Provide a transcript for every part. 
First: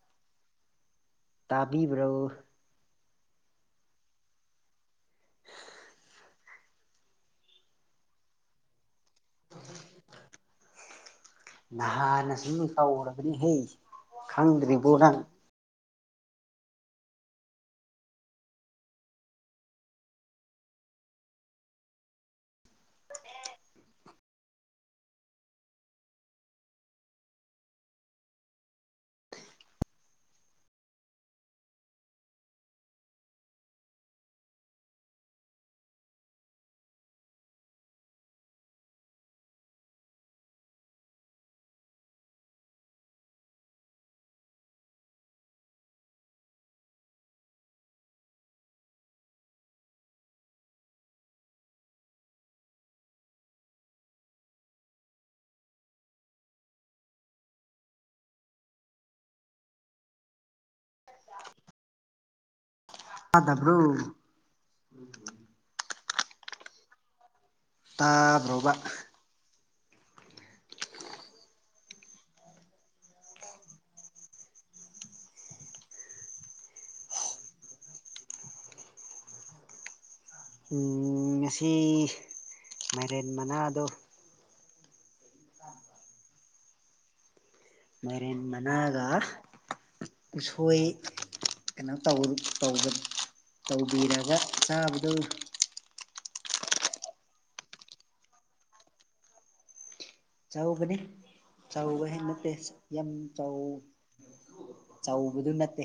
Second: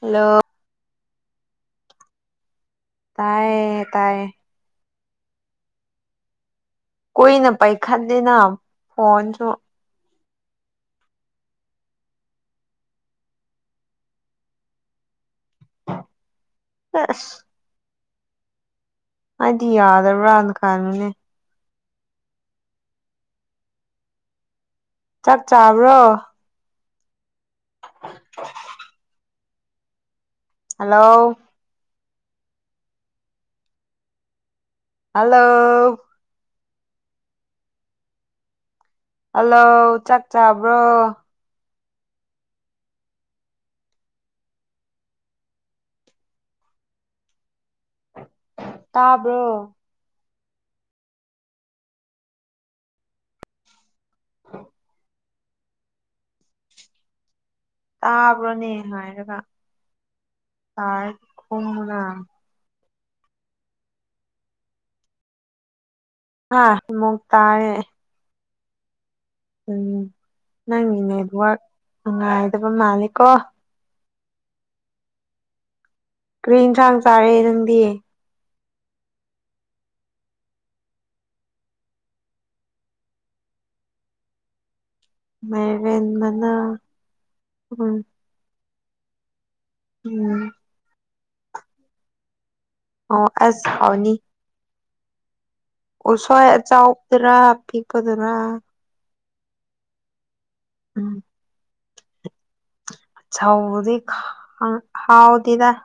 hello ꯇꯥꯕꯤꯕ꯭ꯔꯣ ꯇꯥꯏꯌꯦ ꯇꯥꯏꯌꯦ ꯀꯨꯏꯅ ꯄꯥꯏꯈꯠꯂꯤꯅ ꯐꯣꯟꯁꯨ ꯅꯍꯥꯟꯅꯁꯨ ꯇꯧꯈ꯭ꯔꯕꯅꯤꯍꯦ ꯈꯪꯗ꯭ꯔꯤꯕꯣ ꯅꯪ ꯑꯁ ꯑꯩꯗꯤ ꯌꯥꯗꯕ꯭ꯔꯥꯅ ꯈꯟꯕꯅꯦ ꯆꯥꯛ ꯆꯥꯕ꯭ꯔꯣ [inaudible] ꯍꯜꯂꯣ ꯍꯜꯂꯣ ꯍꯜꯂꯣ ꯆꯥꯛ ꯆꯥꯕ꯭ꯔꯣ ꯇꯥꯕ꯭ꯔꯣ ꯇꯕ꯭ꯔꯣꯅꯦ ꯉꯥꯢꯔꯒ ꯇꯥꯏ ꯈꯨꯝꯃꯨꯅꯥ ꯇꯥꯗꯕ꯭ꯔꯣ ꯍꯥ ꯑꯃꯨꯛ ꯇꯥꯌꯦ ꯇꯥꯗ꯭ꯔꯣꯕ ꯎꯝ ꯅꯪꯒꯤ ꯅꯦꯠꯋꯔꯛ ꯅꯨꯡꯉꯥꯢꯗꯕ ꯃꯥꯂꯦ ꯀꯣ ꯀꯔꯤ ꯏꯟꯁꯥꯡ ꯆꯥꯔꯦ ꯅꯪꯗꯤ ꯑꯝ ꯉꯁꯤ ꯃꯥꯢꯔꯦꯟ ꯃꯅꯥꯗꯣ ꯃꯥꯢꯔꯦꯟ ꯃꯅꯥ ꯎꯝ ꯃꯥꯢꯔꯦꯟ ꯃꯅꯥꯒ ꯎꯝ ꯎꯁꯣꯢ ꯀꯩꯅꯣ ꯇꯧꯕꯒꯤ ꯇꯧꯕ ꯑꯣ ꯑꯁ ꯍꯥꯎꯅꯤ ꯇꯧꯕꯤꯔꯒ ꯆꯥꯕꯗꯣ ꯎꯁꯣꯢ ꯑꯆꯧꯕꯗꯨꯔꯥ ꯑꯄꯤꯛꯄꯗꯨꯔꯥ ꯆꯥꯎꯕꯅꯤ ꯎꯝ ꯆꯥꯎꯕ [unintelligible] ꯅꯠꯇꯦ ꯌꯥꯝ ꯆꯧ ꯁꯧꯕꯗꯤ ꯆꯧꯕꯗꯨ ꯍꯥꯎꯗꯦꯗ ꯅꯠꯇꯦ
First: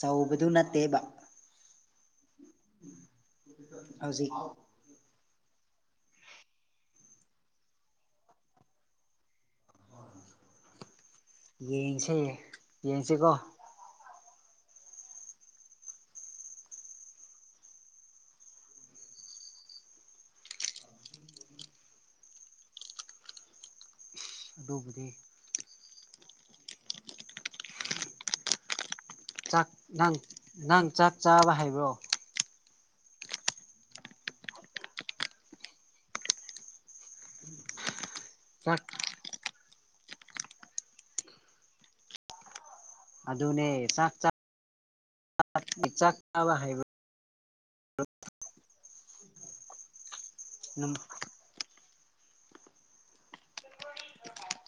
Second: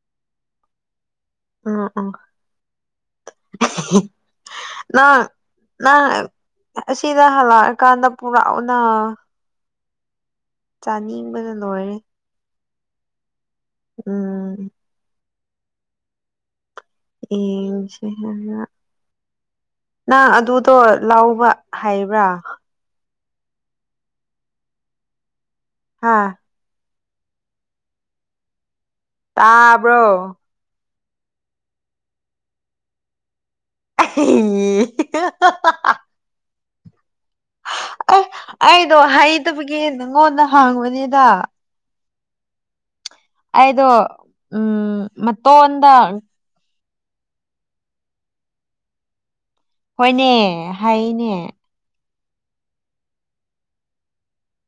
ꯆꯧꯕꯗꯨ ꯅꯠꯇꯦꯕ ꯎꯝ ꯎꯝ ꯍꯧꯖꯤꯛꯐꯥꯎ ꯅꯪ ꯅꯪ ꯑꯁꯤꯗ ꯍꯜꯂꯛꯑꯀꯥꯟꯗ ꯄꯨꯔꯛꯎꯅ ꯆꯥꯅꯤꯡꯕꯅ ꯂꯣꯏꯔꯦ ꯌꯦꯡꯁꯦ ꯌꯦꯡꯁꯦꯀꯣ ꯎꯝ ꯌꯦꯡꯁꯦ [unintelligible] ꯅꯪ ꯑꯗꯨꯗꯣ ꯂꯧꯕ ꯍꯩꯕ꯭ꯔꯥ ꯑꯗꯨꯕꯨꯗꯤ ꯍꯥꯥ ꯆꯥꯛ ꯇꯥꯕ꯭ꯔꯣ ꯅꯪ ꯅꯪ ꯆꯥꯛ ꯆꯥꯕ ꯍꯩꯕ꯭ꯔꯣ [unintelligible] ꯑꯦ ꯆꯥꯛ ꯑꯩꯗꯣ ꯍꯩꯇꯕꯒꯤ ꯅꯪꯉꯣꯟꯗ ꯍꯪꯕꯅꯤꯗ ꯑꯩꯗꯣ ꯑꯗꯨꯅꯦ ꯆꯥꯛ ꯆꯥꯛ ꯎꯝ ꯃꯇꯣꯟꯗ ꯆꯥꯛ ꯆꯥꯕ ꯍꯩꯕ [unintelligible] ꯍꯣꯢꯅꯦ ꯍꯩꯅꯦ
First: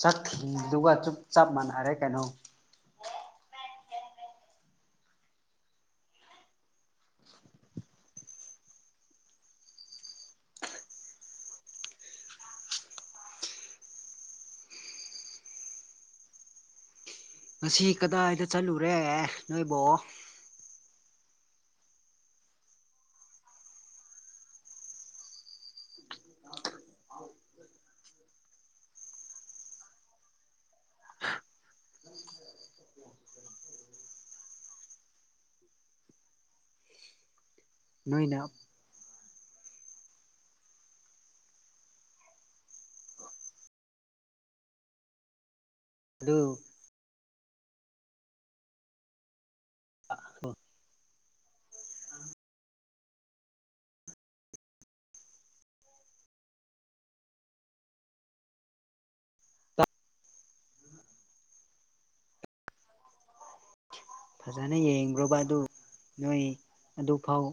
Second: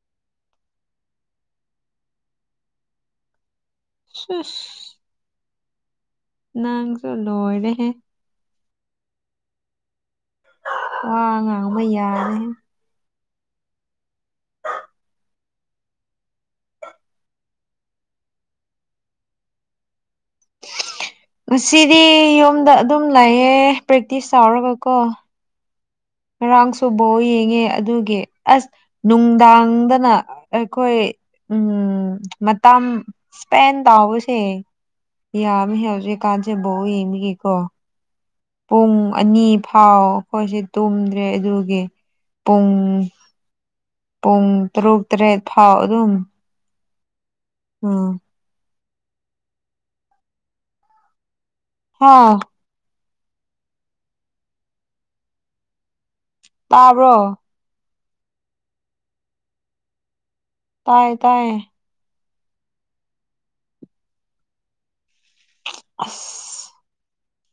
ꯆꯥꯛ ꯊꯤꯕꯗꯨꯒ ꯆꯨꯞ ꯆꯞ ꯃꯥꯟꯅꯔꯛꯀꯅꯣ [unintelligible] ꯅꯪꯁꯨ ꯂꯣꯢꯔꯦꯍꯦ ꯋꯥ ꯉꯥꯡꯕ ꯌꯥꯗꯦꯍꯦ ꯉꯁꯤ ꯀꯗꯥꯢꯗ ꯆꯠꯂꯨꯔꯦ ꯅꯣꯢꯕꯣ ꯉꯁꯤꯗꯤ ꯌꯨꯝꯗ ꯑꯗꯨꯝ ꯂꯩꯥꯌꯦ ꯄ꯭ꯔꯦꯛꯇꯤꯁ ꯇꯧꯔꯒ ꯀꯣ ꯉꯔꯥꯡꯁꯨ ꯕꯣꯜ ꯌꯦꯡꯉꯦ ꯑꯗꯨꯒꯤ ꯑꯁ ꯅꯨꯡꯗꯥꯡꯗꯅ ꯑꯩꯈꯣꯢ ꯎꯝ ꯃꯇꯝ ꯏꯁꯄꯦꯟ ꯇꯥꯎꯕꯁꯦ ꯌꯥꯝꯃꯤ ꯍꯧꯖꯤꯛꯀꯥꯟꯁꯦ ꯕꯣꯜ ꯌꯦꯡꯕꯒꯤꯀꯣ ꯅꯣꯢꯅ ꯄꯨꯡ ꯑꯅꯤ ꯐꯥꯎ ꯑꯩꯈꯣꯢꯁꯦ ꯇꯨꯝꯗ꯭ꯔꯦ ꯑꯗꯨꯒꯤ ꯄꯨꯡ ꯄꯨꯡ ꯇꯔꯨꯛ ꯇꯔꯦꯠ ꯐꯥꯎ ꯑꯗꯨꯝ [unintelligible] ꯎꯝ [unintelligible] ꯍꯥ ꯇꯥꯕ꯭ꯔꯣ ꯇꯥꯢꯌꯦ ꯇꯥꯢꯌꯦ ꯐꯖꯅ ꯌꯦꯡꯕ꯭ꯔꯣꯕ ꯑꯗꯨ ꯅꯣꯢ ꯑꯁ ꯑꯗꯨꯐꯥꯎ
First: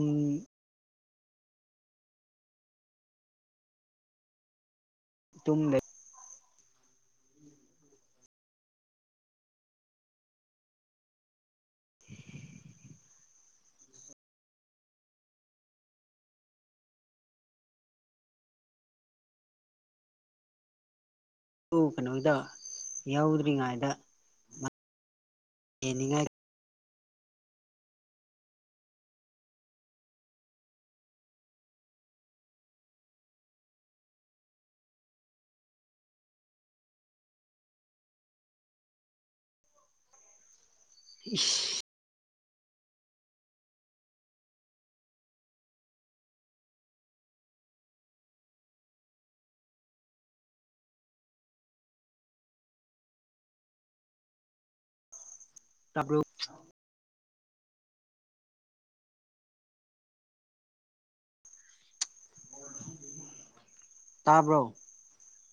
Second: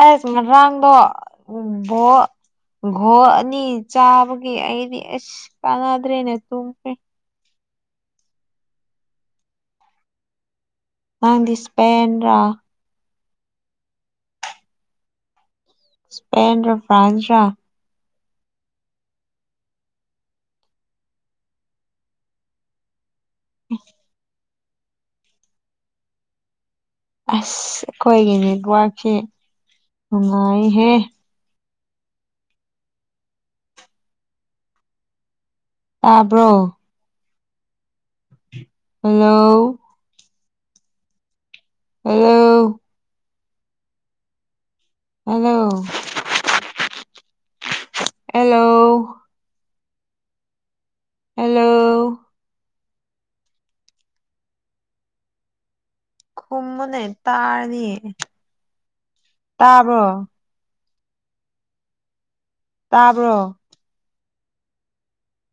ꯑꯩꯁ ꯉꯔꯥꯡꯗꯣ ꯎ ꯚꯣ ꯒꯣ ꯑꯅꯤ ꯆꯥꯕꯒꯤ ꯑꯩꯗꯤ ꯑꯁ ꯇꯨꯝꯗꯁꯨ ꯀꯥꯟꯗ꯭ꯔꯦꯅꯦ ꯇꯨꯝꯈ꯭ꯔꯦ [inaudible] ꯅꯪꯗꯤ ꯏꯁꯄꯦꯟ ꯔ ꯏꯁꯄꯦꯟ ꯔ ꯐ꯭ꯔꯥꯟꯁ ꯔ ꯑꯗꯨ ꯀꯩꯅꯣꯗ ꯌꯥꯎꯗ꯭ꯔꯤꯉꯩꯗ ꯌꯦꯡꯅꯤꯡꯉꯥꯏ ꯑꯁ ꯑꯈꯣꯏꯒꯤ ꯅꯦꯠꯋꯔꯛꯁꯦ ꯅꯨꯡꯉꯥꯏꯍꯦ ꯇꯥꯕ꯭ꯔꯣ ꯍꯜꯂꯣ ꯏꯁ ꯍꯜꯂꯣ ꯍꯜꯂꯣ ꯍꯜꯂꯣ ꯍꯜꯂꯣ ꯇꯥꯕ꯭ꯔꯣ ꯈꯨꯝꯃꯨꯅꯦ ꯇꯥꯔꯅꯤ ꯇꯥꯕ꯭ꯔꯣ [unintelligible] ꯇꯥꯕ꯭ꯔꯣ ꯇꯥꯕ꯭ꯔꯣ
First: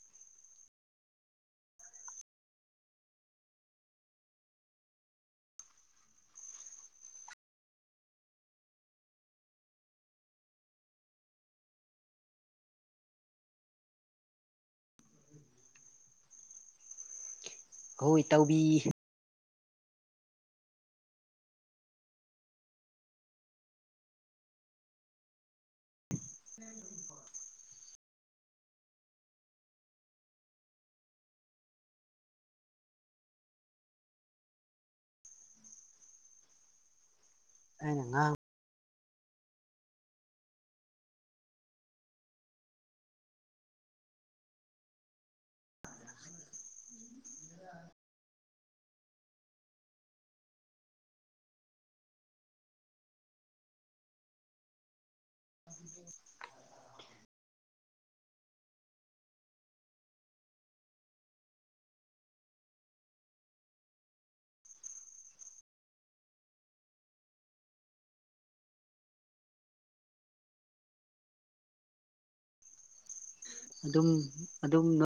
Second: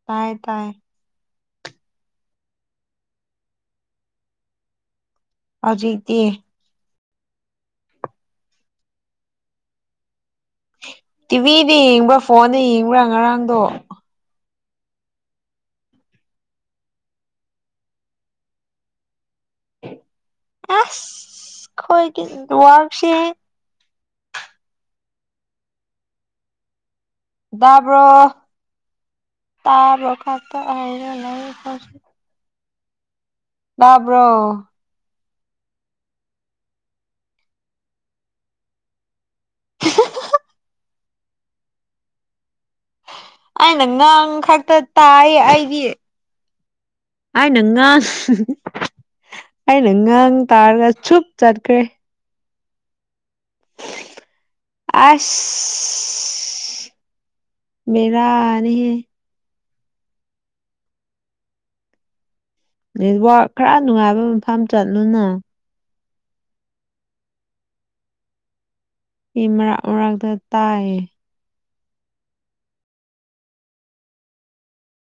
ꯇꯥꯏꯌꯦ ꯇꯥꯏꯌꯦ ꯍꯧꯖꯤꯛꯗꯤ ꯇꯤꯚꯤꯗ ꯌꯦꯡꯕ꯭ꯔꯥ ꯐꯣꯟꯗ ꯌꯦꯡꯕ꯭ꯔꯥ ꯉꯔꯥꯡꯗꯣ ꯍꯣꯏ ꯏꯇꯥꯎꯕꯤ ꯑꯁ ꯈꯣꯏꯒꯤ ꯅꯩꯋꯥꯎꯁꯦ [unintelligible] ꯗꯥꯕ꯭ꯔꯣ ꯇꯥꯕ꯭ꯔꯣ ꯀꯛꯀ ꯍꯥꯏꯔ ꯑꯩꯌꯦ ꯈꯣꯏꯁꯦ ꯇꯥꯕ꯭ꯔꯣ ꯑꯩꯅ ꯉꯥꯡ [unintelligible] ꯑꯩꯅ ꯉꯥꯡ ꯈꯛꯇ ꯇꯥꯏꯌꯦ ꯑꯩꯗꯤ ꯑꯩꯅ ꯉꯥꯡ ꯑꯩꯅ ꯉꯥꯡ ꯇꯥꯔꯒ ꯆꯨꯞ ꯆꯠꯈ꯭ꯔꯦ ꯑꯁ [unintelligible] ꯕꯦꯔꯥꯅꯤꯍꯦ ꯅꯦꯠꯋꯔꯛ ꯈꯔ ꯅꯨꯡꯉꯥꯏꯕ ꯃꯐꯝ ꯆꯠꯂꯨꯅ ꯑꯩ ꯃꯔꯥꯛ ꯃꯔꯛꯇ ꯇꯥꯏꯌꯦ ꯑꯗꯨꯝ ꯑꯗꯨꯝꯅ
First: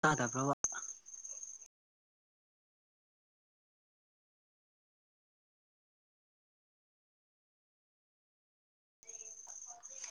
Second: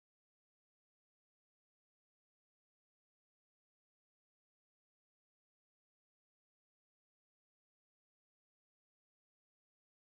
ꯇꯥꯗꯕ꯭ꯔꯣꯕ